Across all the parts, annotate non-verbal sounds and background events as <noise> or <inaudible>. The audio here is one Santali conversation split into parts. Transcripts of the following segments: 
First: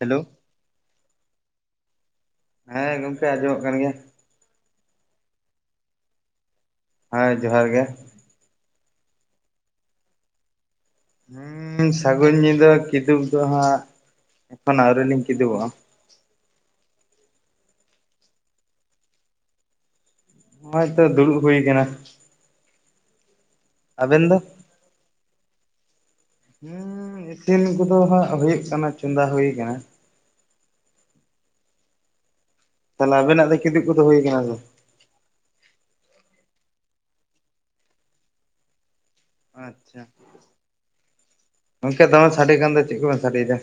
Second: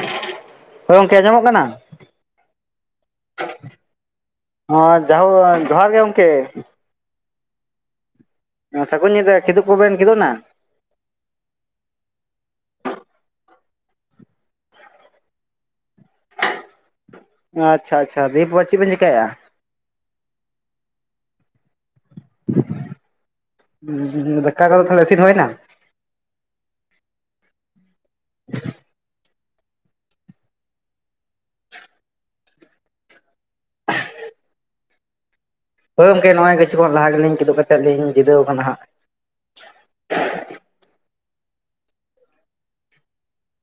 ᱦᱮᱞᱳ ᱦᱳᱭ ᱜᱚᱝᱠᱮ ᱟᱸᱡᱚᱢᱚᱜ ᱠᱟᱱᱟ? ᱦᱮᱸ ᱜᱚᱝᱠᱮ ᱟᱸᱡᱚᱢᱚᱜ ᱠᱟᱱ ᱜᱮᱭᱟ᱾ ᱦᱚᱸ ᱡᱟᱦᱳ ᱡᱚᱦᱟᱨ ᱜᱮ ᱜᱚᱝᱠᱮ ᱦᱮᱸ ᱡᱚᱦᱟᱨ ᱜᱮ ᱥᱟᱹᱜᱩᱱ ᱧᱤᱫᱟᱹ ᱠᱷᱤᱫᱩᱚᱜ ᱠᱚᱵᱮᱱ ᱠᱤᱫᱩᱜ ᱮᱱᱟ? ᱦᱩᱸᱻ ᱥᱟᱹᱜᱩᱱ ᱧᱤᱫᱟᱹ ᱠᱤᱫᱩᱵ ᱫᱚ ᱦᱟᱸᱜ ᱮᱠᱷᱚᱱ ᱟᱹᱣᱨᱤ ᱞᱤᱧ ᱠᱤᱫᱩᱵᱚᱜᱼᱟ᱾ ᱟᱪᱪᱷᱟ ᱟᱪᱪᱷᱟ ᱫᱤᱭᱮ ᱯᱚᱨ ᱪᱮᱫ ᱵᱮᱱ ᱪᱤᱠᱟᱭᱟ? ᱱᱚᱜᱚᱭ ᱛᱚ ᱫᱩᱲᱩᱵᱽ ᱦᱩᱭ ᱠᱟᱱᱟ᱾ ᱟᱵᱮᱱ ᱫᱚ ᱫᱟᱠᱟ ᱠᱚᱫᱟ ᱛᱟᱦᱮᱞᱮ ᱤᱥᱤᱱ ᱦᱚᱭ ᱱᱟ ᱦᱮᱸ ᱤᱥᱤᱱ ᱠᱚᱫᱚ ᱦᱟᱜ ᱦᱩᱭᱩᱜ ᱠᱟᱱᱟ ᱪᱚᱸᱫᱟ ᱦᱩᱭ ᱠᱟᱱᱟ ᱛᱟᱦᱚᱞᱮ ᱟᱵᱮᱱᱟᱜ ᱫᱚ ᱠᱤᱫᱩᱵ ᱠᱚᱫᱚ ᱦᱩᱭ ᱟᱠᱟᱱᱟ ᱥᱮ ᱦᱳᱭ ᱜᱚᱝᱠᱮ ᱱᱚᱜᱼᱚᱭ ᱠᱤᱪᱷᱩ ᱠᱷᱚᱱ ᱞᱟᱦᱟ ᱜᱮᱞᱤᱧ ᱠᱤᱫᱩᱵ ᱠᱟᱛᱮᱫ ᱞᱤᱧ ᱡᱤᱨᱟᱹᱣ ᱟᱠᱟᱱᱟ ᱦᱟᱜ ᱟᱪᱪᱷᱟ ᱜᱚᱝᱠᱮ ᱫᱚᱢᱮ ᱥᱟᱰᱮ ᱠᱟᱱ ᱫᱚ ᱪᱮᱫ ᱠᱚ ᱵᱤᱱ ᱥᱟᱰᱮᱭᱮᱫᱟ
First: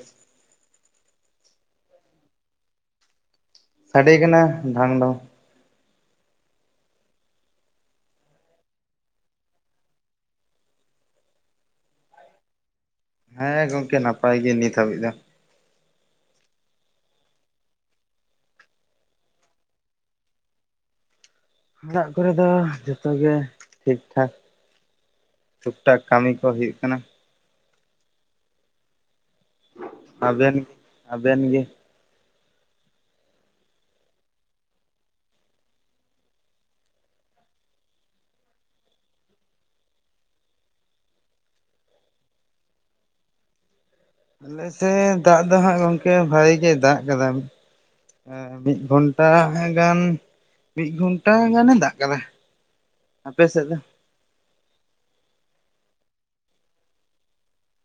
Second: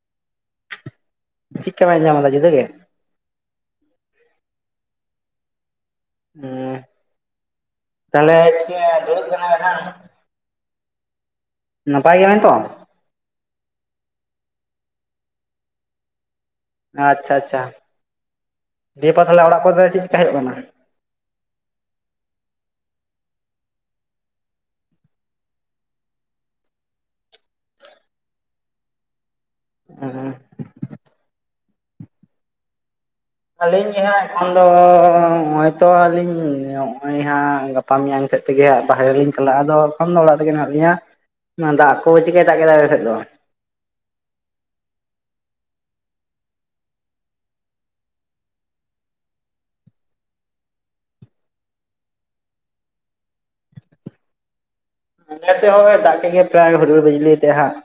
ᱪᱮᱫ ᱠᱟ ᱵᱤᱱ ᱟᱡᱚᱢ ᱮᱫᱟ ᱡᱩᱫᱟᱹ ᱜᱮ ᱥᱟᱰᱮ ᱠᱟᱱᱟ ᱰᱷᱟᱝ ᱰᱷᱚᱝ ᱦ ᱛᱟᱦᱚᱞᱮ ᱫᱩᱲᱩᱵ ᱠᱟᱱᱟ ᱞᱮ ᱦᱟᱸᱜ ᱱᱟᱯᱟᱭ ᱜᱮᱭᱟ ᱵᱤᱱ ᱛᱚ ᱦᱮᱸ ᱜᱚᱝᱠᱮ ᱱᱟᱯᱟᱭ ᱜᱮ ᱱᱤᱛ ᱦᱟᱹᱵᱤᱡ ᱫᱚ ᱟᱪᱪᱷᱟ ᱟᱪᱪᱷᱟ ᱫᱤᱭᱮᱯᱚᱨ ᱛᱟ ᱦᱚᱞᱮ ᱚᱲᱟᱜ ᱠᱚ ᱪᱮᱫ ᱪᱮᱠᱟ ᱦᱩᱭᱩᱜ ᱠᱟᱱᱟ ᱚᱲᱟᱜ ᱠᱚᱨᱮ ᱫᱚ ᱡᱚᱛᱚ ᱜᱮ ᱴᱷᱤᱠ ᱴᱷᱟᱠ ᱴᱩᱠ ᱴᱟᱠ ᱠᱟᱹᱢᱤ ᱠᱚ ᱦᱩᱭᱩᱜ ᱠᱟᱱᱟ ᱟᱵᱮᱱ ᱜᱮ ᱟᱵᱮᱱ ᱜᱮ ᱟᱹᱞᱤᱧ ᱜᱮ ᱦᱟᱸᱜ ᱮᱠᱷᱚᱱ ᱫᱚ ᱦᱚᱭ ᱛᱚ ᱟᱹᱞᱤᱧ ᱱᱚᱜᱼᱚᱭ ᱦᱟᱸᱜ ᱜᱟᱯᱟ ᱜᱟᱯᱟ ᱢᱮᱭᱟᱝ ᱥᱮᱫ ᱛᱮ ᱜᱮ ᱦᱟᱸᱜ ᱵᱟᱨᱦᱮ ᱞᱤᱧ ᱪᱟᱞᱟᱜᱼᱟᱫᱚ ᱮᱠᱷᱚᱱ ᱫᱚ ᱚᱲᱟᱜ ᱨᱮᱜᱮ ᱢᱤᱱᱟᱜ ᱞᱤᱧᱟ ᱚᱱᱟ ᱫᱟᱜ ᱠᱚ ᱪᱤᱠᱟᱭ ᱫᱟᱜ ᱠᱮᱫᱟ ᱟᱯᱮ ᱥᱮᱫ ᱫᱚ? ᱟᱞᱮ ᱥᱮᱫ ᱫᱟᱜ ᱫᱚ ᱦᱟᱸᱜ ᱜᱚᱝᱠᱮ ᱵᱷᱟᱜᱤ ᱜᱮ ᱫᱟᱜ ᱠᱟᱫᱟ ᱢᱤᱫ ᱜᱷᱚᱱᱴᱟ ᱜᱟᱱ ᱢᱤᱫ ᱜᱷᱚᱱᱴᱟ ᱜᱟᱱᱮ ᱫᱟᱜ ᱟᱠᱟᱫᱟ ᱟᱯᱮ ᱥᱮᱫ ᱫᱚ ᱟᱞᱮᱥᱮᱜ ᱦᱳᱭ ᱫᱟᱜ ᱠᱮᱜ ᱜᱮ ᱯᱨᱟᱭ ᱦᱩᱰᱩᱨ ᱵᱤᱡᱞᱤ ᱛᱮ ᱦᱟᱸᱜ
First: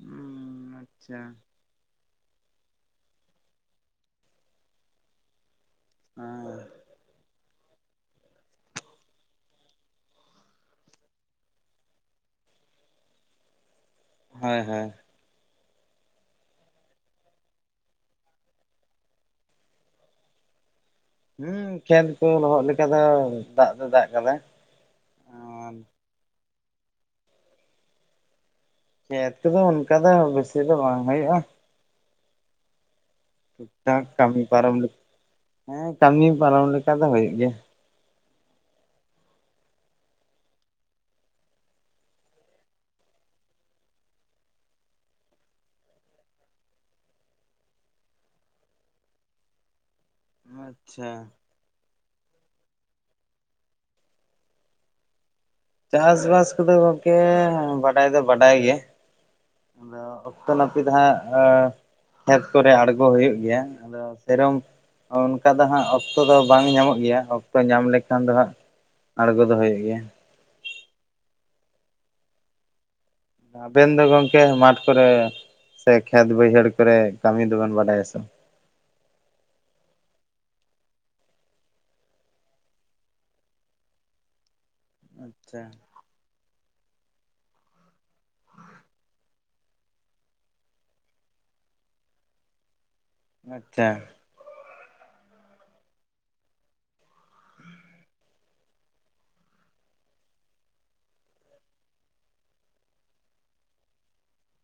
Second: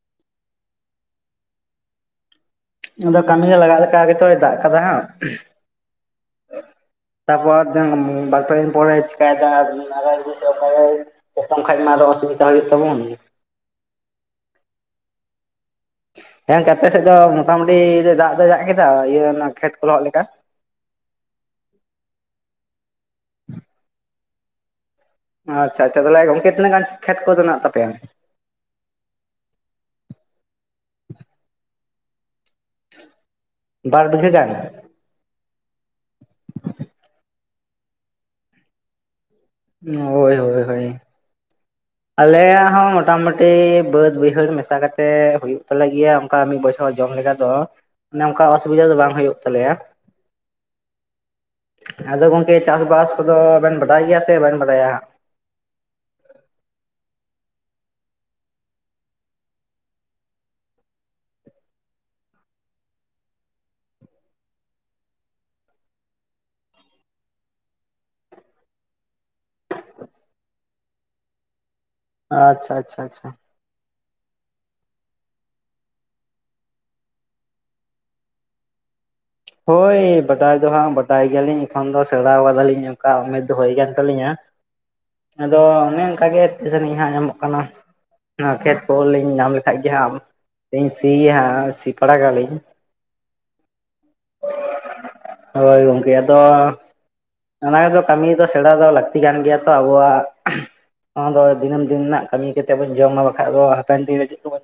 ᱦᱩᱸ ᱟᱪᱪᱷᱟ ᱟᱫᱚ ᱠᱟᱹᱢᱤ ᱨᱮ ᱞᱟᱜᱟᱜ ᱞᱮᱠᱟ ᱜᱮᱛᱚᱭ ᱫᱟᱜ ᱠᱟᱫᱟ ᱦᱟᱸᱜ ᱦᱮᱸ ᱛᱟ ᱯᱚᱨ ᱵᱟᱨ ᱯᱮ ᱫᱤᱱ ᱯᱚᱨᱮ ᱪᱮᱠᱟᱭ ᱫᱟ ᱡᱚᱛᱚᱢ ᱠᱷᱟᱡ ᱢᱟ ᱟᱨᱚ ᱚᱥᱩᱵᱤᱫᱟ ᱦᱩᱭᱩᱜ ᱛᱟᱵᱚᱱ ᱦᱳᱭ ᱦᱳᱭ ᱦᱮᱸ ᱜᱟᱛᱮ ᱥᱮᱫ ᱫᱚ ᱢᱚᱴᱟ ᱢᱩᱴᱤ ᱫᱟᱜ ᱫᱚ ᱫᱟᱜ ᱠᱮᱫᱟ ᱤᱭᱟᱹ ᱚᱱᱟ ᱠᱷᱮᱛ ᱠᱚ ᱞᱚᱦᱚᱫ ᱞᱮᱠᱟ ᱦᱮᱸ ᱠᱷᱮᱛ ᱠᱚ ᱞᱚᱦᱚᱫ ᱞᱮᱠᱟ ᱫᱚ ᱫᱟᱜ ᱫᱚ ᱫᱟᱜ ᱠᱟᱫᱟ ᱟᱨ ᱟᱪᱪᱷᱟ ᱟᱪᱪᱷᱟ ᱛᱟᱦᱚᱞᱮ ᱜᱚᱢᱠᱮ ᱛᱤᱱᱟᱹᱜ ᱜᱟᱱ ᱠᱷᱮᱛ ᱠᱚᱫᱚ ᱢᱮᱱᱟᱜ ᱛᱟᱯᱮᱭᱟ ᱠᱦᱮᱫ ᱠᱚᱫᱚ ᱚᱱᱠᱟ ᱫᱚ ᱵᱮᱥᱤ ᱫᱚ ᱵᱟᱝ ᱦᱩᱭᱩᱜᱼᱟ ᱴᱷᱩᱠ ᱴᱷᱟᱠ ᱵᱟᱨ ᱵᱤᱜᱷᱟᱹ ᱠᱟᱹᱢᱤ ᱜᱟᱱ? ᱯᱟᱨᱚᱢ ᱦᱮᱸ ᱠᱟᱹᱢᱤ ᱯᱟᱨᱚᱢ ᱞᱮᱠᱟ ᱫᱚ ᱦᱩᱭᱩᱜ ᱜᱮᱭᱟ ᱦᱳᱭ ᱦᱳᱭ ᱦᱳᱭ ᱟᱞᱮᱭᱟᱜ ᱦᱚᱸ ᱢᱚᱴᱟ ᱢᱩᱴᱤ ᱵᱟᱹᱫ ᱵᱟᱹᱭᱦᱟᱹᱲ ᱢᱮᱥᱟ ᱠᱟᱛᱮᱫ ᱦᱩᱭᱩᱜ ᱛᱟᱞᱮ ᱜᱮᱭᱟ ᱚᱱᱠᱟ ᱢᱤᱫ ᱵᱚᱪᱷᱚᱨ ᱡᱚᱢ ᱞᱮᱠᱟ ᱫᱚ ᱚᱱᱮ ᱚᱱᱠᱟ ᱚᱥᱩᱵᱤᱫᱷᱟ ᱫᱚ ᱵᱟᱝ ᱦᱩᱭᱩᱜ ᱛᱟᱞᱮᱭᱟ ᱟᱪᱪᱷᱟ ᱟᱫᱚ ᱜᱚᱝᱠᱮ ᱪᱟᱥ ᱵᱟᱥ ᱠᱚᱫᱚᱵᱮᱱ ᱵᱟᱰᱟᱭ ᱜᱮᱭᱟ ᱥᱮ ᱵᱟᱝ ᱵᱟᱰᱟᱭᱟ ᱪᱟᱥ ᱵᱟᱥ ᱠᱚᱫᱚ ᱜᱚᱝᱠᱮ ᱵᱟᱰᱟᱭ ᱫᱚ ᱵᱟᱰᱟᱭ ᱜᱮ ᱚᱠᱛᱚ ᱱᱟᱹᱯᱤᱛ ᱫᱚ ᱦᱟᱸᱜ ᱠᱷᱮᱛ ᱠᱚᱨᱮ ᱟᱲᱜᱚ ᱦᱩᱭᱩᱜ ᱜᱮᱭᱟ ᱥᱮᱨᱚᱢ ᱚᱱᱠᱟ ᱫᱚ ᱦᱟᱸᱜ ᱚᱠᱛᱚ ᱫᱚ ᱵᱟᱝ ᱧᱟᱢᱚᱜ ᱜᱮᱭᱟ ᱚᱠᱛᱚ ᱧᱟᱢ ᱞᱮᱠᱷᱟᱱ ᱫᱚ ᱦᱟᱸᱜ ᱟᱲᱜᱚ ᱫᱚ ᱦᱳᱭᱳᱜ ᱜᱮᱭᱟ ᱟᱹ ᱟᱪᱪᱷᱟ ᱟᱪᱪᱷᱟ ᱟᱪᱪᱷᱟ ᱟᱵᱮᱱ ᱫᱚ ᱜᱚᱝᱠᱮ ᱢᱟᱴᱷ ᱠᱚᱨᱮ ᱥᱮ ᱠᱷᱮᱛ ᱵᱟᱹᱭᱦᱟᱹᱲ ᱠᱚᱨᱮ ᱠᱟᱹᱢᱤ ᱫᱚ ᱵᱮᱱ ᱵᱟᱰᱟᱭᱟ ᱥᱮ ᱦᱳᱭ ᱵᱟᱰᱟᱭ ᱫᱚ ᱦᱟᱸᱜ ᱵᱟᱰᱟᱭ ᱜᱮᱭᱟ ᱞᱤᱧ ᱮᱠᱷᱚᱱ ᱫᱚ ᱥᱮᱬᱟ ᱟᱠᱟᱫᱟ ᱞᱤᱧ ᱚᱱᱠᱟ ᱩᱢᱮᱨ ᱫᱚ ᱦᱩᱭ ᱠᱟᱱ ᱛᱟᱹᱞᱤᱧᱟ ᱟᱫᱚ ᱟᱪᱪᱷᱟ ᱚᱱᱮ ᱚᱱᱠᱟᱟ ᱜᱮ ᱛᱤᱥ ᱟᱹᱱᱤᱡ ᱦᱟᱸᱜ ᱧᱟᱢᱚᱜ ᱠᱟᱱᱟ ᱚᱱᱟ ᱠᱷᱮᱛ ᱠᱚᱞᱤᱧ ᱧᱟᱢ ᱞᱮᱠᱷᱟᱡ ᱜᱮ ᱦᱟᱸᱜᱧ ᱥᱤᱭᱟ ᱦᱟᱸᱜ ᱥᱤ ᱯᱟᱲᱟᱜ ᱟᱞᱤᱧ ᱟᱪᱪᱷᱟ ᱦᱳᱭ ᱜᱚᱝᱠᱮ ᱟᱫᱚ ᱚᱱᱟ ᱜᱮᱫᱚ ᱠᱟᱹᱢᱤ ᱫᱚ ᱥᱮᱬᱟ ᱫᱚ ᱞᱟᱹᱠᱛᱤ ᱠᱟᱱ ᱜᱮᱭᱟ ᱛᱚ ᱟᱵᱚᱣᱟᱜ ᱚᱱᱟ ᱫᱚ ᱫᱤᱹᱢ ᱫᱤᱱ ᱨᱮᱱᱟᱜ ᱠᱟᱹᱢᱤ ᱠᱟᱛᱮᱫ ᱵᱚᱱ ᱡᱚᱢᱟ ᱵᱟᱠᱷᱟᱡ ᱫᱚ ᱦᱟᱯᱮᱱ ᱫᱤᱱ ᱨᱮ ᱪᱮᱫᱵᱚᱱ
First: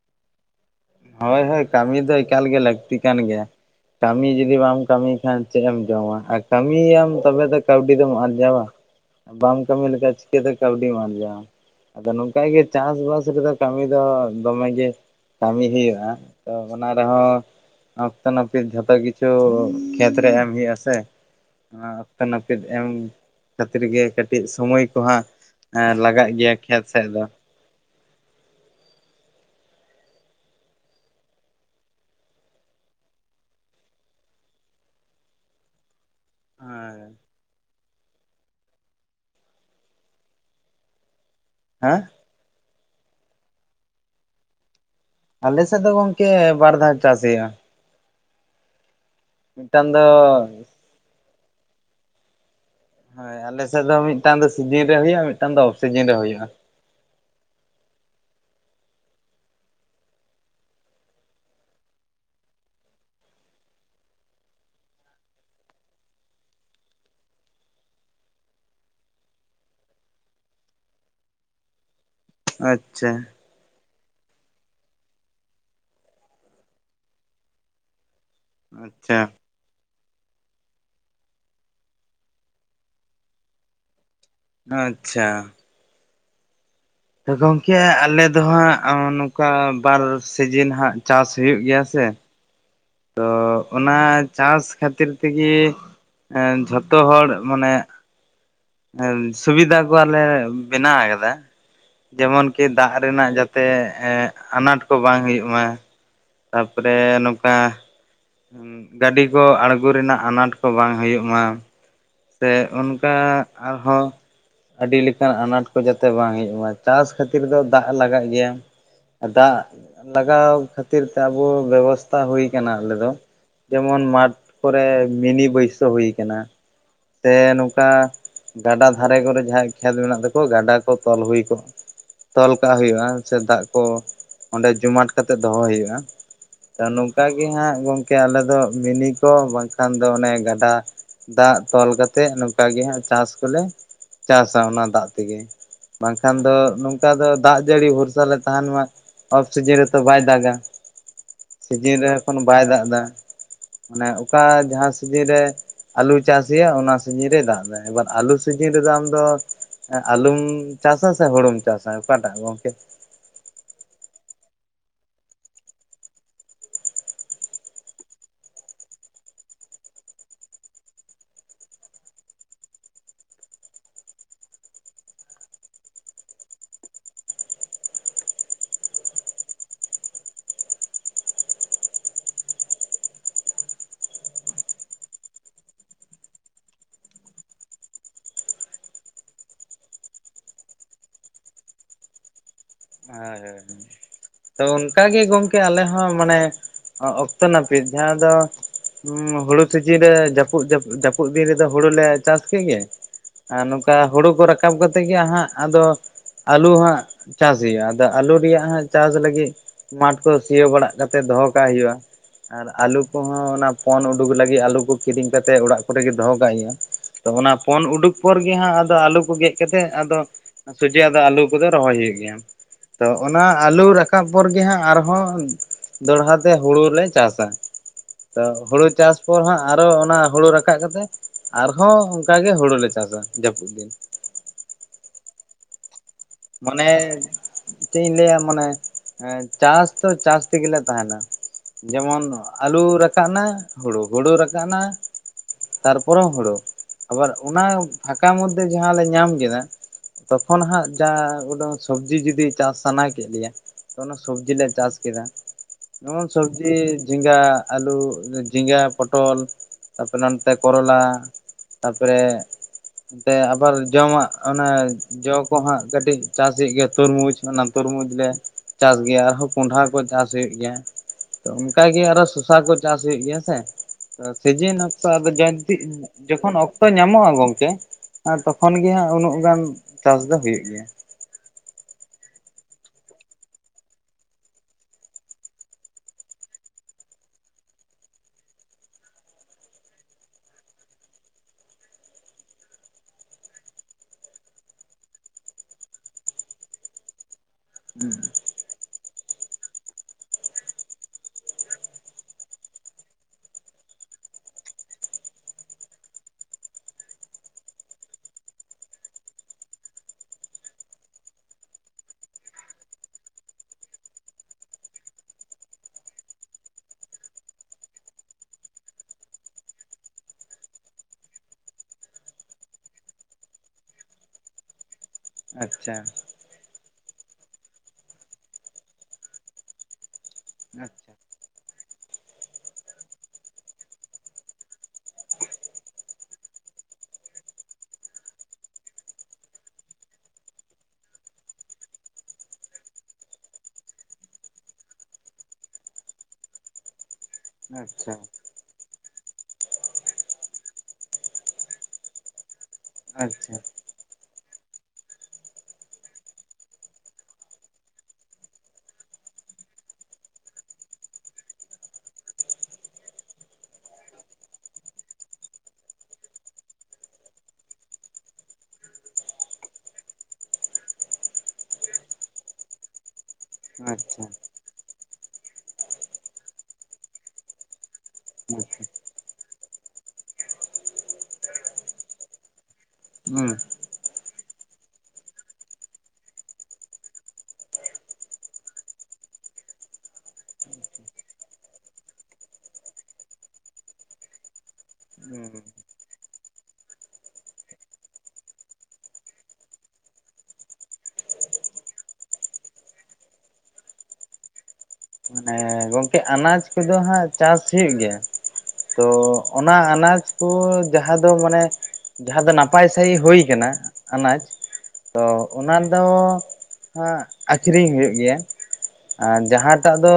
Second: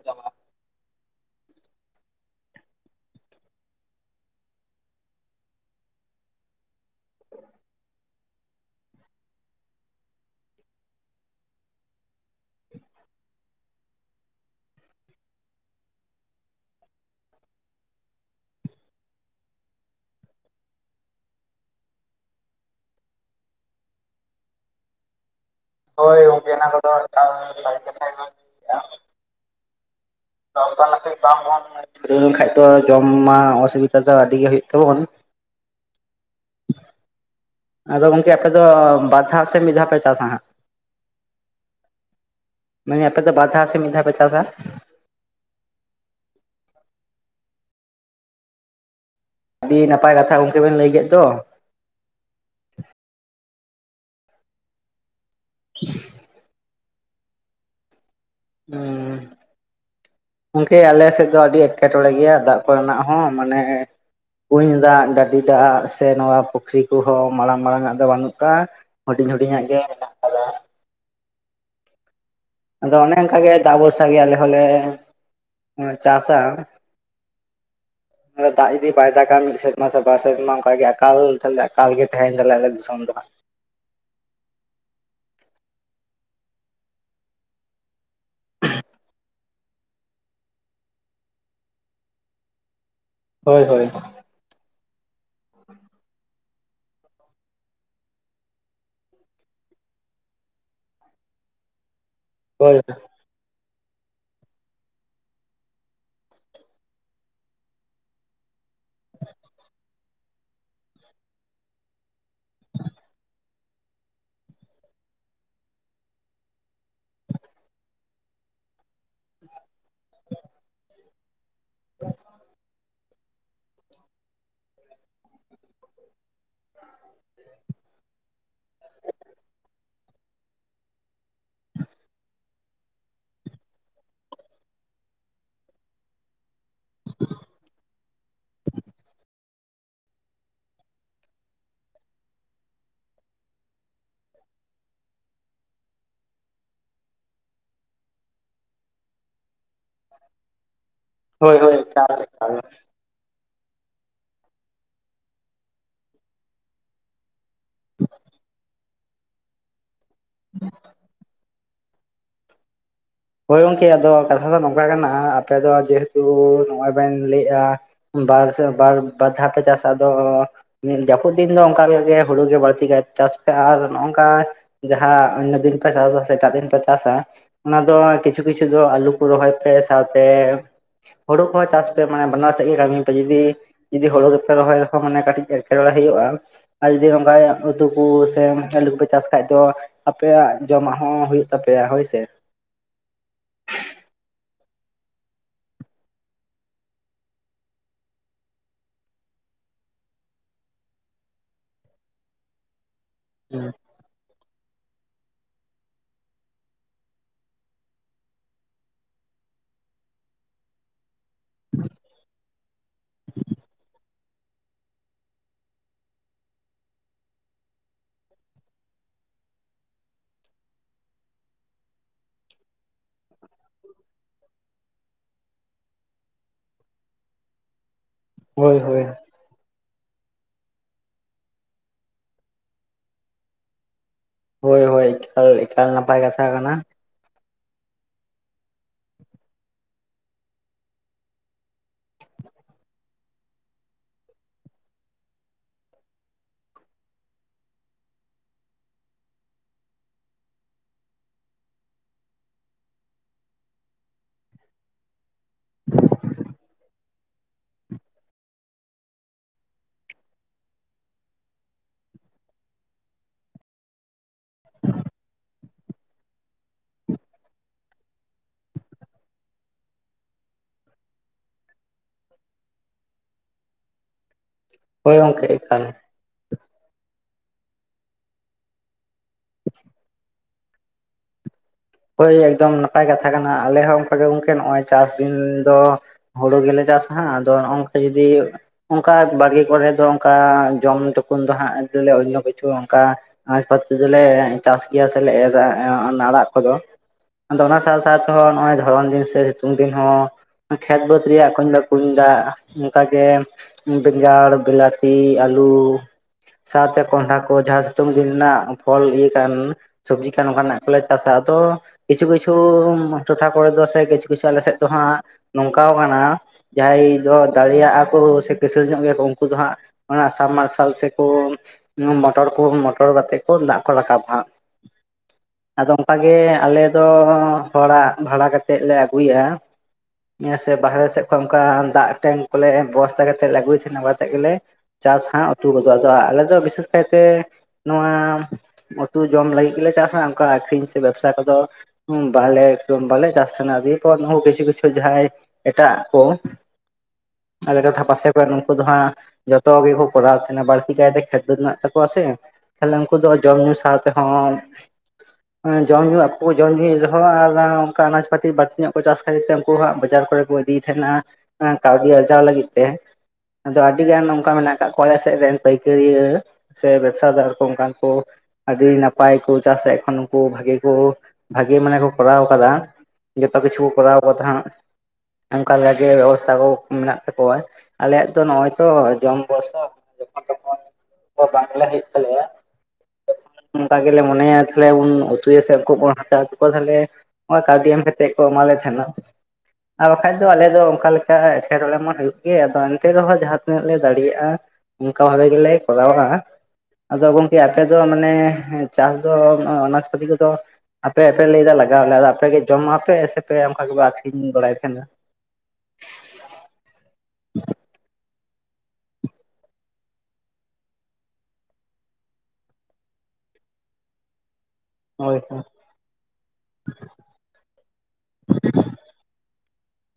ᱦᱳᱭ ᱦᱳᱭ ᱠᱟᱹᱢᱤ ᱫᱚ ᱮᱠᱟᱞ ᱜᱮ ᱞᱟᱹᱠᱛᱤ ᱠᱟᱱ ᱜᱮᱭᱟ ᱠᱟᱹᱢᱤ ᱡᱩᱫᱤ ᱵᱟᱢ ᱠᱟᱹᱢᱤ ᱠᱷᱟᱱ ᱪᱮᱫ ᱮᱢ ᱡᱚᱢᱟ ᱟᱨ ᱠᱟᱹᱢᱤᱭᱟᱢ ᱛᱚᱵᱮ ᱫᱚ ᱠᱟᱹᱣᱰᱤ ᱫᱚᱢ ᱟᱨᱡᱟᱣᱟ ᱵᱟᱢ ᱠᱟᱹᱢᱤ ᱞᱮᱠᱷᱟᱡ ᱪᱤᱠᱟᱹᱛᱮ ᱠᱟᱹᱣᱰᱤ ᱫᱚᱢ ᱟᱨᱡᱟᱣ-ᱟ ᱟᱫᱚ ᱱᱚᱝᱠᱟ ᱜᱮ ᱪᱟᱥ ᱵᱟᱥ ᱨᱮᱫᱚ ᱠᱟᱹᱢᱤ ᱫᱚ ᱫᱚᱢᱮ ᱜᱮ ᱠᱟᱹᱢᱤ ᱦᱩᱭᱩᱜᱼᱟ ᱛᱚ ᱚᱱᱟ ᱨᱮᱦᱚᱸ ᱚᱠᱛᱚ ᱱᱟᱹᱯᱤᱛ ᱡᱷᱚᱛᱚ ᱠᱤᱪᱷᱩ ᱠᱷᱮᱛ ᱨᱮ ᱮᱢ ᱦᱩᱭᱩᱜ-ᱟ ᱥᱮ ᱚᱱᱟ ᱚᱠᱛᱚ ᱱᱟᱹᱯᱤᱛ ᱮᱢ ᱠᱷᱟᱹᱛᱤᱨ ᱜᱮ ᱠᱟᱹᱴᱤᱡ ᱥᱚᱢᱚᱭ ᱠᱚᱦᱟᱸᱜ ᱦᱳᱭ ᱜᱚᱢᱠᱮ ᱚᱱᱟ ᱠᱚᱫᱚ ᱮᱠᱟᱞ ᱥᱟᱨᱤ ᱠᱟᱛᱷᱟ <inaudible> ᱚᱱᱠᱟ ᱞᱮᱠᱷᱟᱡ ᱵᱟᱝ ᱪᱷᱩᱨᱟᱹᱣ ᱞᱮᱱᱠᱷᱟᱡ ᱫᱚ ᱡᱚᱢ ᱢᱟ ᱚᱥᱩᱵᱤᱫᱟ ᱫᱚ ᱟᱹᱰᱤ ᱜᱮ ᱦᱩᱭᱩᱜ ᱛᱟᱵᱚᱱ ᱦᱟᱹᱭ ᱟᱫᱚ ᱜᱚᱢᱠᱮ ᱟᱯᱮ ᱫᱚ ᱵᱟᱨ ᱫᱷᱟᱣ ᱥᱮ ᱢᱤᱫ ᱫᱷᱟᱣ ᱯᱮ ᱪᱟᱥᱟ ᱦᱟᱸᱜ ᱦᱮᱸ ᱢᱮᱱᱫᱟᱹᱧ ᱟᱯᱮ ᱫᱚ ᱵᱟᱫᱷᱟᱣ ᱥᱮ ᱢᱤᱫ ᱫᱷᱟᱣ ᱯᱮ ᱪᱟᱥᱟ ᱟᱞᱮ ᱥᱮᱫ ᱫᱚ ᱜᱚᱢᱠᱮ ᱵᱟᱨ ᱫᱷᱟᱣ ᱪᱟᱥ ᱦᱩᱭᱩᱜ-ᱟ ᱟᱹᱰᱤ ᱢᱤᱫᱴᱟᱝ ᱫᱚ ᱱᱟᱯᱟᱭ ᱠᱟᱛᱷᱟ ᱜᱚᱢᱠᱮ ᱵᱮᱱ ᱞᱟᱹᱭ ᱠᱮᱫ ᱫᱚ ᱦᱳᱭ ᱟᱞᱮᱥᱮᱫ ᱫᱚ ᱢᱤᱫᱴᱟᱝ ᱫᱚ ᱥᱤᱡᱤᱱ ᱨᱮ ᱦᱩᱭᱩᱜ-ᱟ ᱢᱤᱫᱴᱟᱝ ᱫᱚ ᱚᱯᱷ ᱥᱤᱡᱤᱱ ᱨᱮ ᱦᱩᱭᱩᱜ-ᱟ ᱦᱚᱸ ᱜᱚᱝᱠᱮ ᱟᱞᱮᱥᱮᱫ ᱫᱚ ᱟᱹᱰᱤ ᱮᱸᱴᱠᱮᱴᱚᱲᱮ ᱜᱮᱭᱟ ᱫᱟᱜ ᱠᱚᱨᱮᱱᱟᱜ ᱦᱚᱸ ᱢᱟᱱᱮ ᱠᱩᱧ ᱫᱟᱜ ᱰᱟᱹᱰᱤ ᱫᱟᱜ ᱥᱮ ᱱᱚᱣᱟ ᱯᱩᱠᱷᱨᱤ ᱠᱚᱦᱚᱸ ᱢᱟᱲᱟᱝ ᱢᱟᱨᱟᱲᱟᱝ ᱟᱜ ᱫᱚ ᱵᱟᱹᱱᱩᱜ ᱠᱟᱟᱜᱼᱟ ᱦᱩᱰᱤᱧ ᱦᱩᱰᱤᱧᱼᱟᱜ ᱜᱮ ᱢᱮᱱᱟᱜ ᱟᱫᱚ ᱟᱪᱪᱷᱟ ᱚᱱᱮ ᱚᱱᱠᱟ ᱜᱮ ᱫᱟᱜ ᱵᱷᱚᱨᱥᱟ ᱜᱮ ᱟᱞᱮ ᱦᱚᱸᱞᱮ ᱪᱟᱥᱟ ᱫᱟᱜ ᱡᱩᱫᱤ ᱵᱟᱭ ᱟᱪᱪᱷᱟ ᱫᱟᱜ ᱜᱟ ᱢᱤᱫ ᱥ ᱚᱱᱟ ᱜᱮ ᱵᱟᱨ ᱥᱮᱨᱢᱟ ᱚᱱᱠᱟᱜᱮ ᱟᱠᱟᱞ ᱛᱟᱦᱞᱮ ᱮᱠᱟᱞ ᱜᱮ ᱛᱟᱦᱮᱭᱮᱱ ᱛᱟᱞᱮᱭᱟ ᱟᱞᱮ ᱫᱤᱥᱚᱢ ᱫᱚ ᱦᱟᱸᱜ ᱱᱚᱪᱪᱷᱟ ᱛᱚ ᱜᱚᱢᱠᱮ ᱟᱞᱮ ᱫᱚ ᱦᱟᱸᱜ ᱚᱱᱚᱝ ᱚᱱᱠᱟ ᱵᱟᱨ ᱥᱤᱡᱤᱱ ᱦᱟᱸᱜ ᱪᱟᱥ ᱦᱩᱭᱩᱜ ᱜᱮᱭᱟ ᱥᱮ ᱛᱚ ᱦᱳᱭ ᱦᱳᱭ ᱚᱱᱟ ᱪᱟᱥ ᱠᱷᱟᱹᱛᱤᱨ ᱛᱮᱜᱮ ᱡᱷᱚᱛᱚ ᱦᱚᱲ ᱢᱟᱱᱮ ᱥᱩᱵᱤᱫᱷᱟ ᱠᱚ ᱟᱞᱮ ᱵᱮᱱᱟᱣ ᱟᱠᱟᱫᱟ ᱡᱮᱢᱚᱱᱠᱤ ᱦᱳᱭ ᱫᱟᱜ ᱨᱮᱱᱟᱜ ᱡᱟᱛ ᱛᱮ ᱮᱜ ᱟᱱᱟᱴ ᱠᱚ ᱵᱟᱝ ᱦᱩᱭᱩᱜ ᱢᱟ ᱛᱟᱯᱚᱨᱮ ᱱᱚᱝᱠᱟ ᱜᱟᱹᱰᱤ ᱠᱚ ᱟᱬᱜᱚ ᱨᱮᱱᱟᱜ ᱟᱱᱟᱴ ᱠᱚ ᱵᱟᱝ ᱦᱩᱭᱩᱜ ᱢᱟ ᱥᱮ ᱚᱱᱠᱟ ᱟᱨᱦᱚᱸ ᱟᱹᱰᱤ ᱞᱮᱠᱟᱱ ᱟᱱᱟᱴ ᱠᱚ ᱡᱟᱛᱮ ᱵᱟᱝ ᱦᱩᱭᱩᱜ ᱢᱟ᱾ ᱪᱟᱥ ᱠᱷᱟᱹᱛᱤᱨ ᱫᱚ ᱫᱟᱜ ᱞᱟᱜᱟᱜ ᱜᱮᱭᱟ᱾ ᱫᱟᱜ ᱞᱟᱜᱟᱣ ᱠᱷᱟᱹᱛᱤᱨ ᱛᱮ ᱟᱵᱚ ᱵᱮᱵᱚᱥᱛᱷᱟ ᱦᱩᱭ ᱠᱟᱱᱟ ᱟᱞᱮ ᱫᱚ᱾ ᱡᱮᱢᱚᱱ ᱢᱟᱴᱷ ᱠᱚᱨᱮ ᱢᱤᱱᱤ ᱵᱟᱹᱭᱥᱟᱹᱣ ᱦᱩᱭ ᱟᱠᱟᱱᱟ᱾ ᱥᱮ ᱱᱚᱝᱠᱟ ᱜᱟᱰᱟ ᱫᱷᱟᱨᱮ ᱠᱚᱨᱮ ᱡᱟᱦᱟᱸ ᱠᱷᱮᱛ ᱢᱮᱱᱟᱜ ᱛᱟᱠᱚᱣᱟ ᱜᱟᱰᱟ ᱠᱚ ᱛᱚᱞ ᱦᱩᱭ ᱠᱚᱜᱼᱟ᱾ ᱛᱚᱞ ᱠᱟᱜ ᱦᱩᱭᱩᱜᱼᱟ ᱥᱮ ᱫᱟᱜ ᱠᱚ ᱚᱸᱰᱮ ᱡᱚᱢᱟᱴ ᱠᱟᱛᱮ ᱫᱚᱦᱚ ᱦᱩᱭᱩᱜᱼᱟ᱾ ᱛᱚ ᱱᱚᱝᱠᱟ ᱜᱮ ᱦᱟᱸᱜ ᱜᱚᱝᱠᱮ ᱟᱞᱮ ᱫᱚ ᱢᱤᱱᱤ ᱠᱚ ᱵᱟᱝᱠᱷᱟᱱ ᱫᱚ ᱚᱱᱮ ᱜᱟᱰᱟ ᱫᱟᱜ ᱛᱚᱞ ᱠᱟᱛᱮᱫ ᱱᱚᱝᱠᱟ ᱜᱮ ᱦᱟᱸᱜ ᱪᱟᱥ ᱠᱚᱞᱮ ᱪᱟᱥᱟ ᱚᱱᱟ ᱫᱟᱜ ᱛᱮᱜᱮ᱾ ᱵᱟᱝᱠᱷᱟᱱ ᱫᱚ ᱱᱚᱝᱠᱟ ᱫᱚ ᱫᱟᱜ ᱡᱟᱹᱲᱤ ᱵᱷᱚᱨᱥᱟ ᱞᱮ ᱛᱟᱦᱮᱱ ᱢᱟ᱾ ᱚᱯᱷ ᱥᱤᱡᱤᱱ ᱨᱮᱛᱚ ᱵᱟᱭ ᱫᱟᱜ-ᱟ᱾ ᱦᱳᱭ ᱦᱳᱭ ᱥᱤᱡᱤᱱ ᱨᱮ ᱮᱠᱟᱞ ᱮᱠᱷᱚᱱ ᱮᱠᱟᱞ ᱵᱟᱭ ᱫᱟᱜ ᱮᱫᱟ᱾ ᱢᱟᱱᱮ ᱚᱠᱟ ᱡᱟᱦᱟᱸ ᱥᱤᱡᱤᱱ ᱨᱮ ᱟᱹᱞᱩ ᱪᱟᱥ ᱦᱩᱭᱩᱜ-ᱟ ᱚᱱᱟ ᱥᱤᱡᱤᱱ ᱨᱮ ᱫᱟᱜ᱾ ᱮᱵᱟᱨ ᱟᱹᱞᱩ ᱥᱤᱡᱤᱱ ᱨᱮᱫᱚ ᱟᱢ ᱫᱚ ᱟᱹᱞᱩᱚᱢ ᱪᱟᱥᱟ ᱥᱮ ᱦᱩᱲᱩᱢ ᱪᱟᱥᱟ ᱚᱠᱟᱴᱟᱜ ᱜᱚᱝᱠᱮ? ᱦᱳᱭ ᱜᱚᱝᱠᱮ ᱟᱫᱚ ᱠᱟᱛᱷᱟ ᱫᱚ ᱱᱚᱝᱠᱟ ᱠᱟᱱᱟ ᱟᱯᱮ ᱫᱚ ᱡᱮᱦᱮᱛᱩ ᱱᱚᱜᱼᱚᱭ ᱵᱮᱱ ᱞᱟᱹᱭᱮᱜᱼᱟ ᱵᱟᱨ ᱥᱮ ᱵᱟᱨ, ᱵᱟᱨ ᱫᱷᱟᱣ ᱛᱮ ᱪᱟᱥᱟᱜ ᱟᱫᱚ ᱡᱟᱹᱯᱩᱫ ᱫᱤᱱ ᱫᱚ ᱚᱱᱠᱟ ᱜᱮ ᱦᱩᱲᱩ ᱜᱮ ᱵᱟᱹᱲᱛᱤ ᱠᱟᱭᱛᱮ ᱪᱟᱥ ᱯᱮ ᱟᱨ ᱱᱚᱜᱼ ᱱᱚᱝᱠᱟ ᱡᱟᱦᱟᱸ ᱟᱱᱱᱭᱟ ᱫᱤᱱ ᱯᱮ ᱪᱟᱥᱟ ᱥᱮ ᱮᱴᱟᱜ ᱫᱤᱱ ᱯᱮ ᱪᱟᱥᱟ <unintelligible> ᱠᱤᱪᱷᱩ ᱠᱤᱪᱷᱩ ᱫᱚ ᱟᱹᱞᱩ ᱠᱚ ᱨᱚᱦᱚᱭ ᱯᱮ ᱥᱟᱶᱛᱮ ᱦᱩᱲᱩ ᱠᱚᱦᱚᱸ ᱪᱟᱥ ᱯᱮ ᱢᱟᱱᱮ ᱵᱟᱱᱟᱨ ᱥᱮᱫ ᱜᱮ ᱠᱟᱹᱢᱤ ᱯᱮ ᱡᱩᱫᱤ ᱡᱩᱫᱤ ᱦᱩᱲᱩ ᱜᱮᱯᱮ ᱨᱚᱦᱚᱭ ᱨᱮᱦᱚᱸ ᱢᱟᱱᱮ ᱠᱟᱹᱴᱤᱡ ᱮᱴᱠᱮᱴᱲᱬᱮ ᱦᱩᱭᱩᱜᱼᱟ᱾ ᱟᱨ ᱡᱩᱫᱤ ᱚᱝᱠᱟᱭᱟᱜ ᱩᱛᱩ ᱠᱚ ᱥᱮ ᱟᱹᱞᱩ ᱠᱚᱯᱮ ᱪᱟᱥ ᱠᱷᱟᱡ ᱫᱚ ᱟᱯᱮᱭᱟᱜ ᱡᱚᱢᱟᱜ ᱦᱚᱸ ᱦᱩᱭᱩᱜ ᱛᱟᱯᱮᱭᱟ ᱦᱳᱭ ᱥᱮ᱾ <unintelligible> ᱛᱚ ᱚᱱᱠᱟ ᱜᱮ ᱜᱚᱝᱠᱮ ᱟᱞᱮ ᱦᱚᱸ ᱢᱟᱱᱮ ᱚᱠᱛᱚ ᱱᱟᱹᱯᱤᱛ ᱡᱟᱦᱟᱸ ᱫᱚ ᱦᱩᱸ ᱦᱩᱲᱩ ᱥᱤᱡᱮᱱ ᱨᱮ ᱡᱟᱹᱯᱩᱫ ᱡᱟᱹᱯᱩᱫ ᱡᱟᱹᱯᱩᱫ ᱫᱤᱱ ᱨᱮᱫᱚ ᱦᱩᱲᱩ ᱞᱮ ᱪᱟᱥ ᱠᱤ ᱜᱮ᱾ ᱟᱨ ᱱᱚᱝᱠᱟ ᱦᱩᱲᱩ ᱠᱚ ᱨᱟᱠᱟᱵ ᱠᱟᱛᱮᱫ ᱜᱮ ᱦᱟᱸᱜ ᱟᱫᱚ ᱟᱹᱞᱩ ᱦᱟᱸᱜ ᱪᱟᱥ ᱦᱩᱭᱩᱜᱼᱟ ᱟᱫᱚ ᱟᱹᱞᱩ ᱨᱮᱭᱟᱜ ᱦᱟᱸᱜ ᱪᱟᱥ ᱞᱟᱹᱜᱤᱫ ᱢᱟᱴᱷ ᱠᱚ ᱥᱤᱭᱳ ᱵᱟᱲᱟᱜ ᱠᱟᱛ ᱛᱮ ᱫᱚᱦᱚ ᱠᱟᱜ ᱦᱩᱭᱩᱜᱼᱟ ᱟᱨ ᱟᱹᱞᱩ ᱠᱚᱦᱚᱸ ᱚᱱᱟ ᱯᱚᱱ ᱩᱰᱩᱠ ᱞᱟᱹᱜᱤᱫ ᱟᱹᱞᱩ ᱠᱚ ᱠᱤᱨᱤᱧ ᱠᱟᱛᱮᱫ ᱚᱲᱟᱜ ᱠᱚᱨᱮ ᱜᱮ ᱫᱚᱦᱚ ᱠᱟᱜ ᱦᱢᱭᱩᱜ-ᱟ᱾ ᱛᱚ ᱚᱱᱟ ᱯᱚᱱ ᱩᱰᱩᱠ ᱯᱚᱨ ᱜᱮ ᱦᱟᱸᱜ ᱟᱫᱚ ᱟᱹᱞᱩ ᱠᱚ ᱜᱮᱫ ᱠᱟᱛᱮᱜ ᱟᱫᱚ ᱥᱚᱡᱷᱮ ᱫᱚ ᱟᱹᱞᱩ ᱠᱚᱫᱚ ᱨᱚᱦᱚᱭ ᱦᱩᱭᱩᱜ ᱜᱮᱭᱟ᱾ ᱛᱚ ᱚᱱᱟ ᱟᱹᱞᱩ ᱨᱟᱠᱟᱵ ᱯᱚᱨ ᱜᱮ ᱦᱟᱸᱜ ᱟᱨᱦᱚᱸ ᱫᱚᱦᱲᱟ ᱛᱮ ᱦᱩᱲᱩᱞᱮ ᱪᱟᱥᱟ᱾ ᱛᱚ ᱦᱳᱭ ᱦᱩᱲᱩ ᱦᱳᱭ ᱪᱟᱥ ᱯᱚᱨ ᱦᱟᱸᱜ ᱟᱨᱦᱚᱸ ᱚᱱᱟ ᱦᱩᱲᱩ ᱨᱟᱠᱟᱵ ᱠᱟᱛᱮ ᱟᱨᱦᱚᱸ ᱚᱱᱠᱟ ᱜᱮ ᱦᱩᱲᱩ ᱞᱮ ᱪᱟᱥᱟ ᱡᱟᱹᱯᱩᱫ ᱫᱤᱱ᱾ ᱦᱳᱭ ᱦᱳᱭ᱾ ᱮᱠᱟᱞ ᱮᱠᱟᱞ ᱱᱟᱯᱟᱭ ᱠᱟᱛᱷ ᱚᱱᱮ ᱪᱮᱫ ᱤᱧ ᱞᱟᱹᱭᱟ ᱢᱟᱱᱮ ᱮᱸ ᱪᱟᱥ ᱫᱚ ᱪᱟᱥ ᱛᱮᱜᱮ ᱞᱮ ᱛᱟᱦᱮᱱᱟ᱾ ᱡᱮᱢᱚᱱ ᱟᱹᱞᱩ ᱨᱟᱠᱟᱵ ᱱᱟ ᱦᱩᱲᱩ ᱦᱩᱲᱩ ᱨᱟᱠᱟᱵ ᱱᱟ ᱛᱟᱨ ᱯᱚᱨᱮ ᱦᱚᱸ ᱦᱩᱲᱩ ᱟᱵᱟᱨ ᱚᱱᱟ ᱯᱷᱟᱠᱟ ᱢᱚᱫᱽᱫᱷᱮ ᱡᱟᱦᱟᱸᱞᱮ ᱧᱟᱢ ᱠᱮᱫᱟ ᱛᱚᱠᱷᱚᱱ ᱦᱟᱸᱜ ᱡᱟᱦᱟᱸ ᱩᱰᱟᱹᱝ ᱥᱚᱵᱡᱤ ᱡᱩᱫᱤ ᱪᱟᱥ ᱥᱟᱱᱟ ᱠᱮᱫ ᱞᱮᱭᱟ, ᱛᱚ ᱚᱱᱟ ᱥᱚᱵᱡᱤ ᱞᱮ ᱪᱟᱥ ᱠᱮᱫᱟ᱾ ᱡᱮᱢᱚᱱ ᱥᱚᱵᱡᱤ ᱡᱷᱤᱸᱜᱟ ᱟᱹᱞᱩ, ᱡᱷᱤᱸᱜᱟ ᱯᱚᱴᱚᱞ ᱛᱟᱨᱯᱚᱨᱮ ᱱᱚᱱᱛᱮ ᱠᱚᱨᱚᱞᱟ ᱛᱟᱨᱯᱚᱨᱮ ᱮᱱᱛᱮ ᱟᱵᱟᱨ ᱡᱚᱢᱟᱜ ᱚᱱᱟ ᱡᱚ ᱠᱚᱦᱟᱸᱜ ᱠᱟᱹᱴᱤᱡ ᱪᱟᱥᱮᱫ ᱜᱮᱭᱟ ᱛᱚᱨᱢᱩᱡᱽ ᱚᱱᱟ ᱛᱚᱨᱢᱩᱡᱽ ᱞᱮ ᱪᱟᱥ ᱜᱮᱭᱟ ᱟᱨᱦᱚᱸ ᱠᱚᱸᱰᱷᱟ ᱠᱚ ᱪᱟᱥ ᱦᱩᱭᱩᱜ ᱜᱮᱭᱟ᱾ ᱛᱚ ᱚᱱᱠᱟᱜᱮ ᱟᱨᱚ ᱥᱚᱥᱟ ᱠᱚ ᱪᱟᱥ ᱦᱩᱭᱩᱜ ᱜᱮᱭᱟ ᱥᱮ᱾ ᱟ ᱥᱤᱡᱮᱱ ᱦᱚᱸᱛᱚ ᱦᱳᱭ ᱟᱫᱚ ᱜᱚᱝᱠᱮ ᱡᱟᱹᱱᱛᱤᱜ ᱮᱠᱟᱞ ᱡᱚᱠᱷᱚᱱ ᱚᱠᱛᱚ ᱧᱟᱢᱚᱜᱼᱟ ᱜᱚᱝᱠᱮ ᱟ ᱛᱚᱠᱷᱚᱱ ᱜᱮ ᱦᱟᱸᱜ ᱩᱱᱩᱜ ᱜᱟᱱ ᱪᱟᱥ ᱫᱚ ᱦᱩᱭᱩ ᱜᱮᱭᱟ᱾ ᱦᱳᱭ ᱮᱠᱫᱚᱢ ᱱᱟᱯᱟᱭ ᱠᱟᱛᱷᱟ ᱠᱟᱱᱟ ᱟᱞᱮ ᱦᱚᱸ ᱚᱱᱠᱟᱜᱮ ᱜᱚᱝᱠᱮ ᱱᱚᱜᱼᱚᱭ ᱪᱟᱥ ᱫᱤᱱ ᱫᱚ ᱦᱩᱲᱩ ᱜᱮᱞᱮ ᱪᱟᱥᱟ ᱦᱟᱸᱜ ᱟᱫᱚ ᱱᱚᱜ ᱱᱚᱝᱠᱟ ᱡᱩᱫᱤ ᱚᱱᱠᱟ ᱵᱟᱲᱜᱮ ᱠᱚᱨᱮ ᱫᱚ ᱚᱱᱠᱟ ᱡᱚᱢ ᱴᱩᱠᱩᱱ ᱫᱚ ᱦᱟᱸᱜᱮ ᱟᱹᱜᱮᱞᱮ ᱳᱱᱳ ᱠᱤᱪᱷᱩ ᱚᱱᱠᱟ ᱟᱹᱭᱯᱟᱥ ᱠᱟᱨᱮ ᱞᱮ ᱪᱟᱥ ᱜᱮᱭᱟ ᱥᱮᱞᱮ ᱮᱨᱟ ᱚᱱᱟ ᱟᱲᱟᱜ ᱠᱚᱫᱚ ᱟᱫᱚ ᱚᱱᱟ ᱥᱟᱶ ᱥᱟᱶᱛᱮᱦᱚᱸ ᱱᱚᱜᱼᱚᱭ ᱫᱷᱚᱨᱚᱱ ᱫᱤᱱ ᱥᱮ ᱥᱤᱛᱩᱝ ᱫᱤᱱ ᱦᱚᱸ ᱠᱷᱮᱛ ᱵᱟᱹᱫᱽ ᱨᱮᱭᱟᱜ ᱠᱚᱧ ᱫᱟᱜᱠᱚ ᱧᱩᱭ ᱫᱟ ᱵᱮᱸᱜᱟᱲ ᱵᱤᱞᱟᱛᱤ ᱟᱞᱩ ᱥᱟᱶᱛᱮ ᱠᱚᱸᱰᱷᱟ ᱠᱚ ᱡᱟᱦᱟᱸ ᱥᱤᱛᱩᱝ ᱫᱤᱱ ᱨᱮᱱᱟᱜ ᱯᱷᱚᱞ ᱤᱭᱟᱹ ᱠᱟᱱ ᱥᱚᱵᱽᱡᱤ ᱠᱟᱱ ᱚᱱᱠᱟᱱᱟᱜ ᱠᱚᱞᱮ ᱪᱟᱥᱟ ᱟᱫᱚ ᱠᱤᱪᱷᱩ ᱠᱤᱪᱷᱩ ᱴᱚᱴᱷᱟ ᱠᱚᱨᱮ ᱫᱚ ᱥᱮ ᱠᱤᱪᱷᱩ ᱠᱤᱪᱷᱩ ᱟᱞᱮ ᱥᱮᱫ ᱫᱚ ᱦᱟᱜ ᱱᱚᱝᱠᱟᱣ ᱠᱟᱱᱟ ᱡᱟᱦᱟᱸᱭ ᱫᱚ ᱫᱟᱲᱮᱭᱟᱜᱼᱟ ᱠᱚ ᱥᱮ ᱠᱤᱥᱟᱹᱲ ᱧᱚᱜ ᱜᱮᱭᱟᱠᱚ ᱩᱱᱠᱩ ᱫᱚ ᱦᱟᱸᱜ ᱚᱱᱟᱥᱟᱢ ᱟᱨᱥᱟᱞ ᱥᱮᱠᱚ ᱧᱩ ᱢᱟᱛᱟᱲ ᱠᱚᱦᱚᱸ ᱢᱚᱛᱟᱲ ᱠᱟᱛᱮᱜ ᱠᱚ ᱫᱟᱜ ᱠᱚ ᱨᱟᱠᱟᱵᱟ ᱟᱫᱚ ᱟᱪᱪᱷᱟ ᱚᱱᱠᱟ ᱜᱮ ᱟᱞᱮ ᱫᱚ ᱦᱚᱲᱟᱜ ᱵᱷᱟᱲᱟ ᱠᱟᱛᱮᱫ ᱞᱮ ᱟᱹᱜᱩᱭᱟ ᱥᱮ ᱵᱟᱦᱨᱮ ᱟᱪᱪᱷᱟ ᱥᱮᱫ ᱠᱷᱚᱱ ᱚᱱᱠᱟ ᱫᱟᱜ ᱴᱮᱝᱠ ᱠᱚᱞᱮ ᱵᱮᱵᱚᱥᱛᱟ ᱠᱟᱛᱮᱫ ᱞᱮ ᱟᱹᱜᱩᱭ ᱛᱟᱦᱮᱱᱟ ᱱᱚᱸᱠᱟ ᱠᱟᱛᱮᱫ ᱜᱮᱞᱮ ᱪᱟᱥ ᱦᱟᱸᱜ ᱩᱛᱩ ᱜᱟᱫᱚᱟ ᱟᱫᱚ ᱟᱞᱮ ᱫᱚ ᱵᱤᱥᱮᱥ ᱠᱟᱭᱛᱮ ᱱᱚᱣᱟ ᱩᱛᱩ ᱡᱚᱢ ᱞᱟᱹᱜᱤᱫ ᱜᱮᱞᱮ ᱪᱟᱥᱟ ᱚᱱᱠᱟ ᱟᱠᱷᱨᱤᱧ ᱥᱮ ᱵᱮᱵᱥᱟ ᱠᱚ ᱫᱚ ᱵᱟᱞᱮ ᱵᱟᱞᱮ ᱪᱟᱥ ᱫᱤᱯᱚᱨ ᱱᱚᱣᱟ ᱠᱤᱪᱩ ᱠᱤᱪᱩ ᱡᱟᱦᱟᱭ ᱮᱴᱟᱜ ᱠᱚ ᱟᱞᱮ ᱴᱚᱴᱷᱟ ᱟᱪᱪᱷᱟ ᱯᱟᱥᱮ ᱠᱷᱚᱱ ᱩᱱᱠᱩ ᱫᱚ ᱦᱟᱸᱜ ᱡᱚᱛᱚ ᱜᱮᱠᱚ ᱠᱚᱨᱟᱣ ᱛᱟᱦᱮᱱᱟ ᱵᱟᱹᱲᱛᱤ ᱠᱟᱭᱛᱮ ᱠᱷᱮᱛᱚ ᱨᱮᱱᱟᱜ ᱛᱟᱠᱚᱣᱟ ᱥᱮ ᱛᱟᱦᱞᱮ ᱩᱱᱠᱩ ᱫᱚ ᱟᱪᱪᱷᱟ ᱡᱚᱢ ᱧᱩᱩ ᱥᱟᱶ ᱛᱮᱦᱚᱸ ᱡᱚᱢ ᱧᱩᱣᱟᱜ ᱠᱚ ᱡᱚᱢᱧᱩᱭ ᱨᱮᱦᱚᱸ ᱟᱨ ᱚᱱᱠᱟ ᱟᱱᱟᱡᱽ ᱯᱟᱛᱤ ᱵᱟᱹᱲᱛᱤ ᱧᱚᱜ ᱠᱚ ᱪᱟᱥ ᱠᱷᱟᱹᱛᱤᱨ ᱛᱮ ᱩᱱᱠᱩ ᱦᱟᱸᱜ ᱵᱟᱡᱟᱨ ᱠᱚᱨᱮ ᱠᱚ ᱤᱫᱤᱭᱮᱫ ᱛᱟᱦᱮᱱᱟ ᱦᱮᱸ ᱠᱟᱹᱣᱰᱤ ᱟᱨᱡᱟᱣ ᱞᱟᱹᱜᱤᱫ ᱛᱮ ᱟᱫᱚ ᱟᱹᱰᱤ ᱜᱟᱱ ᱚᱱᱠᱟ ᱢᱮᱱᱟᱜ ᱟᱠᱟᱫ ᱠᱚᱣᱟ ᱟᱞᱮ ᱥᱮᱫ ᱨᱮᱱ ᱯᱟᱹᱭᱠᱟᱹᱨᱤᱭᱟᱹ ᱥᱮ ᱵᱮᱵᱽᱥᱟᱫᱟᱨ ᱠᱚ ᱚᱱᱠᱟᱱ ᱠᱚ ᱟᱹᱰᱤ ᱱᱟᱯᱟᱭ ᱠᱚ ᱪᱟᱥᱟ ᱮᱠᱷᱚᱱ ᱩᱱᱠᱩ ᱵᱷᱟᱜᱤ ᱠᱚ ᱵᱷᱟᱜᱮ ᱢᱟᱱᱮ ᱠᱚ ᱠᱚᱨᱟᱣ ᱠᱟᱫᱟ ᱡᱚᱛᱚ ᱠᱤᱪᱷᱩ ᱠᱚ ᱠᱚᱨᱟᱣ ᱟᱪᱪᱷᱟ ᱟᱠᱟᱫᱟ ᱦᱟᱸᱜ ᱚᱱᱠᱟᱠᱟᱜᱮ ᱟᱜᱮ ᱚᱵᱚᱥᱛᱷᱟ ᱠᱚ ᱢᱮᱱᱟᱜ ᱛᱟᱠᱚᱣᱟ ᱟᱞᱮᱭᱟᱜ ᱫᱚ ᱱᱚᱜᱼᱚᱭ ᱟᱪᱪᱷᱟ ᱛᱚ ᱡᱚᱢ ᱵᱚᱨᱥᱟ <inaudible> ᱚ ᱵᱟᱝᱞᱮ ᱦᱩᱭᱩᱜ ᱛᱟᱞᱮᱭᱟ ᱦᱩᱸ ᱚᱱᱠᱟ ᱞᱟᱜᱮ ᱢᱚᱱᱮᱭ ᱩᱛᱩᱭᱟ ᱥᱮ ᱠᱚ ᱠᱚ ᱛᱟᱦᱚᱞᱮ ᱠᱟᱹᱣᱰᱤ ᱮᱢ ᱠᱟᱛᱮᱫ ᱠᱚ ᱮᱟᱞᱮ ᱛᱟᱦᱮᱸᱱᱚ ᱟᱨ ᱵᱟᱠᱷᱟᱡ ᱫᱚ ᱟᱞᱮ ᱫᱚ ᱚᱱᱠᱟ ᱞᱮᱠᱟ ᱮᱴᱮᱨᱚᱞᱮ ᱢᱟ ᱦᱩᱭᱩᱜ ᱜᱮ ᱟᱫᱚ ᱮᱱᱛᱮ ᱨᱮᱦᱚᱸ ᱡᱟᱦᱟᱸ ᱛᱤᱱᱟᱹᱜ ᱞᱮ ᱫᱟᱲᱮᱭᱟᱜᱼᱟ ᱮᱱᱠᱟ ᱵᱷᱵᱮ ᱦᱩᱸ ᱜᱮᱞᱮ ᱠᱚᱡᱟᱣᱱᱟ ᱟᱫᱚ ᱜᱚᱝᱠᱤ ᱟᱯᱮᱫᱚ ᱢᱟᱱᱮ ᱪᱟᱥ ᱫᱚ ᱟᱱᱟᱡᱽᱯᱟᱹᱛᱤ ᱠᱚᱫᱚ ᱟᱯᱮᱯᱮ ᱞᱟᱹᱭᱮᱫᱟ ᱞᱟᱜᱟᱣ ᱞᱟᱜᱟᱣ ᱟᱯᱮᱜᱮ ᱜᱮ ᱡᱚᱢᱟᱯᱮ ᱥᱮ ᱯᱮ ᱚᱱᱠᱟ ᱜᱮᱯᱮ ᱟᱠᱷᱨᱤᱧ ᱵᱟᱲᱟᱭ ᱛᱟᱦᱮᱱᱟ? ᱢᱟᱱᱮ ᱦᱮᱸ ᱜᱚᱝᱠᱮ ᱟᱱᱟᱡ ᱠᱚᱫᱚ ᱦᱟᱸᱜ ᱪᱟᱥ ᱦᱩᱭᱩᱜ ᱜᱮᱭᱟ ᱛᱚ ᱚᱱᱟ ᱟᱱᱟᱡᱽ ᱠᱚ ᱡᱟᱦᱟᱸ ᱫᱚ ᱢᱟᱱᱮ ᱡᱟᱦᱟᱸ ᱫᱚ ᱱᱟᱯᱟᱭ ᱥᱟᱺᱦᱤᱡ ᱦᱩᱭ ᱟᱠᱟᱱᱟ ᱟᱱᱟᱡ ᱛᱚ ᱦᱳᱭ ᱦᱳᱭ ᱚᱱᱟ ᱫᱚ ᱟᱹᱠᱷᱨᱤᱧ ᱦᱩᱭᱩᱜ ᱜᱮᱭᱟ ᱟᱨ ᱡᱟᱦᱟᱸᱴᱟᱜ ᱫᱚ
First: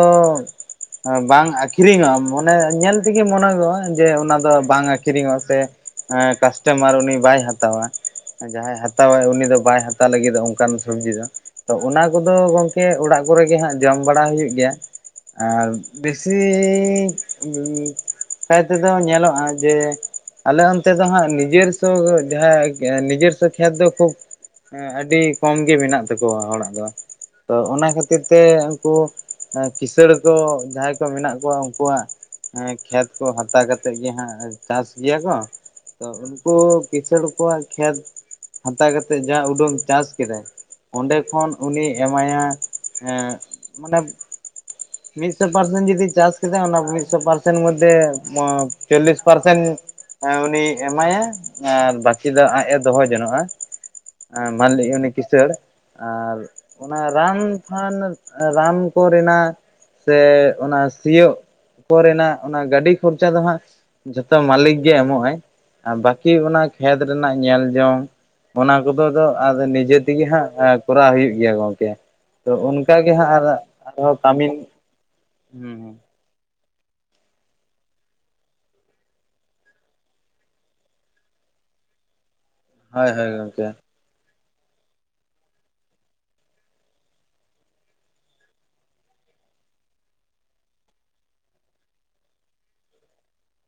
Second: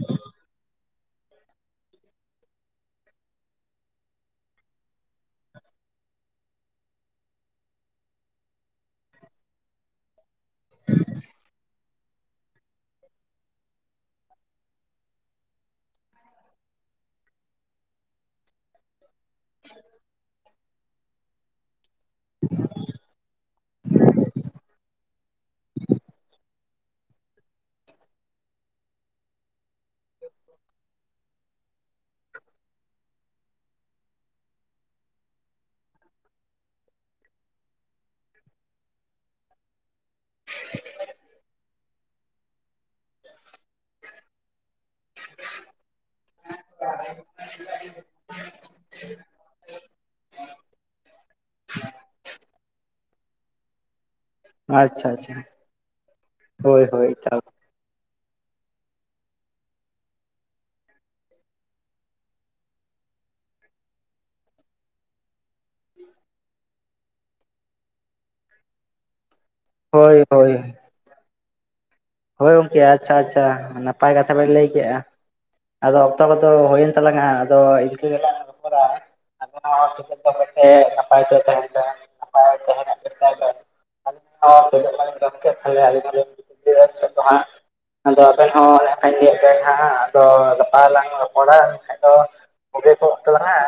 ᱵᱟᱝ ᱟᱠᱷᱨᱤᱧᱚᱜᱼᱟ ᱢᱚᱱᱮ ᱧᱮᱞ ᱛᱮᱜᱮ ᱢᱚᱱᱚᱜᱚᱜᱼᱟ ᱡᱮ ᱚᱱᱟ ᱫᱚ ᱵᱟᱝ ᱟᱠᱷᱨᱤᱧᱚᱜᱼᱟ ᱥᱮ ᱦᱮᱸ ᱠᱟᱥᱴᱚᱢᱟᱨ ᱩᱱᱤ ᱵᱟᱭ ᱦᱟᱛᱟᱣᱟ ᱡᱟᱦᱟᱸᱭ ᱦᱟᱛᱟᱣᱟᱭ ᱩᱱᱤ ᱫᱚ ᱵᱟᱭ ᱦᱟᱛᱟᱣ ᱞᱟᱹᱜᱤᱫᱼᱟ ᱚᱱᱠᱟᱱ ᱥᱚᱵᱡᱤ ᱫᱚ ᱛᱚ ᱚᱱᱟ ᱠᱚᱫᱚ ᱜᱚᱢᱠᱮ ᱚᱲᱟᱜ ᱠᱚᱨᱮ ᱜᱮ ᱦᱟᱸᱜ ᱡᱚᱢ ᱵᱟᱲᱟ ᱦᱩᱭᱩᱜ ᱜᱮᱭᱟ ᱟᱨ ᱵᱮᱥᱤ ᱵᱤᱱ ᱵᱤᱯ ᱠᱟᱭ ᱛᱮᱫᱚ ᱧᱮᱞᱚᱜ ᱟ ᱡᱮ ᱟᱞᱮ ᱚᱱᱛᱮ ᱫᱚ ᱦᱟᱸᱜ ᱱᱤᱡᱮᱨ ᱛᱳ ᱡᱟᱦᱟᱸ ᱱᱤᱨᱥᱚ ᱠᱷᱮᱫᱽ ᱫᱚ ᱠᱷᱩᱵ ᱦᱮᱸ ᱟᱹᱰᱤ ᱠᱚᱢ ᱜᱮ ᱢᱮᱱᱟᱜ ᱛᱟᱠᱚᱣᱟ ᱦᱚᱲᱟᱜ ᱫᱚ ᱛᱚ ᱚᱱᱟ ᱠᱷᱟᱹᱛᱤᱨ ᱛᱮ ᱩᱱᱠᱩ ᱠᱤᱥᱬ ᱠᱚ ᱡᱟᱦᱟᱸᱭ ᱠᱚ ᱢᱮᱱᱟᱜ ᱠᱚᱣᱟ ᱩᱱᱠᱩᱣᱟᱜ ᱦᱮᱸ ᱠᱷᱮᱫᱽ ᱠᱚ ᱦᱟᱛᱟᱣ ᱠᱟᱛᱮᱮᱫ ᱜᱮᱦᱟᱸᱜ ᱪᱟᱥ ᱜᱮᱭᱟ ᱠᱚ ᱛᱚ ᱩᱱᱠᱩ ᱠᱤᱥᱟᱺᱬ ᱠᱚᱣᱟᱜ ᱠᱷᱮᱛ ᱦᱟᱛᱟᱣ ᱠᱟᱛᱮ ᱡᱟ ᱩᱰᱩᱝ ᱪᱟᱥ ᱠᱮᱫᱟᱭ ᱚᱸᱰᱮ ᱠᱷᱚᱱ ᱩᱱᱤ ᱮᱢ ᱢᱟᱭᱟ ᱮ ᱢᱟᱱᱮ ᱢᱤᱫᱥᱚ ᱯᱟᱨᱥᱮᱱ ᱡᱚᱫᱤ ᱪᱟᱥ ᱠᱮᱫᱟ ᱚᱱᱟ ᱢᱤᱫᱥᱚ ᱯᱟᱨᱥᱮᱱ ᱢᱚᱫᱫᱮ ᱪᱚᱞᱞᱤᱥ ᱯᱟᱨᱥᱮᱱ ᱮ ᱩᱱᱤ ᱮᱢᱟᱭᱟ ᱟᱨ ᱵᱟᱹᱠᱤ ᱫᱚ ᱟᱡᱼ ᱮ ᱫᱚᱦᱚ ᱡᱚᱱᱚᱜᱼᱟ᱾ ᱮ ᱢᱟᱞᱤ ᱟᱪᱪᱷᱟ ᱩᱱᱤ ᱟᱪᱪᱷᱟ ᱠᱤᱥᱟᱹᱲ ᱟᱨ ᱦᱳᱭ ᱚᱱᱟ ᱦᱳᱭ ᱨᱟᱱ ᱠᱷᱟᱱ ᱨᱟᱱ ᱠᱚ ᱨᱮᱱᱟᱜ ᱥᱮ ᱚᱱᱟ ᱥᱤᱭᱚᱜ ᱠᱚᱨᱮᱱᱟᱜ ᱚᱱᱟ ᱜᱟᱹᱰᱤ ᱠᱷᱚᱨᱪᱟ ᱫᱚ ᱦᱟᱸᱜ ᱡᱚᱛᱚ ᱢᱟᱹᱞᱤᱠ ᱜᱮ ᱮᱢᱚᱜ ᱟᱭ ᱟᱨ ᱵᱟᱟᱹᱠᱤ ᱚᱱᱟ ᱠᱷᱮᱛ ᱨᱮᱱᱟᱜ ᱧᱮᱞ ᱡᱚᱝ ᱚᱱᱟ ᱠᱚᱫᱚ ᱟᱫᱚ ᱟᱫᱚ ᱱᱤᱡᱮ ᱦᱳᱭ ᱛᱮᱜᱮ ᱦᱳᱭ ᱦᱟᱸᱜ ᱠᱚᱨᱟᱣ ᱦᱩᱭᱩᱜ ᱜᱮᱭᱟ ᱜᱚᱢᱠᱮ ᱦᱳᱭ ᱜᱚᱝᱠᱮ ᱟᱪᱷᱟ ᱟᱪᱷᱟ ᱱᱟᱯᱟᱭ ᱠᱟᱛᱷᱟ ᱵᱮᱱ ᱠᱟᱹᱢᱤᱱ ᱞᱟᱹᱭ ᱠᱮᱫᱼᱟ ᱦᱩᱸ ᱟᱫᱚ ᱚᱠᱛᱚ ᱠᱚ ᱫᱚ ᱦᱳᱭᱮᱱ ᱛᱟᱞᱟᱝᱟ ᱟᱫᱚ ᱤᱱᱠᱟ. ᱜᱮᱞᱟᱝ ᱨᱚᱯᱚᱲᱟ <inaudible> ᱱᱟᱯᱟᱭ ᱛᱮ ᱛᱟᱦᱮᱱ ᱯᱮ ᱱᱟᱯᱟᱭ ᱛᱟᱦᱮᱱ ᱨᱮᱱᱟᱜ ᱦᱳᱭ ᱦᱳᱭ ᱪᱮᱥᱴᱟᱭᱟ ᱯᱮ ᱜᱚᱝᱠᱮ ᱟᱫᱚ ᱠᱷᱟᱱ ᱛᱤᱱᱟ. ᱜ ᱠᱷᱟᱱ ᱜᱚᱢᱠᱮ <inaudible> ᱦᱤᱛᱚᱜ ᱫᱚ ᱦᱟᱜ ᱟᱫᱚ ᱟᱵᱮᱱ ᱦᱚᱸ ᱚᱱᱮ ᱚᱱᱠᱟᱧ ᱞᱟ. ᱭᱟᱫ ᱵᱮᱱ ᱦᱟᱜ ᱟᱫᱚ ᱜᱟᱯᱟ ᱞᱟᱝ ᱨᱚᱯᱚᱲᱟ ᱵᱟᱝᱠᱷᱟᱡ ᱫᱚ <inaudible> ᱛᱟᱞᱟᱝ-ᱟ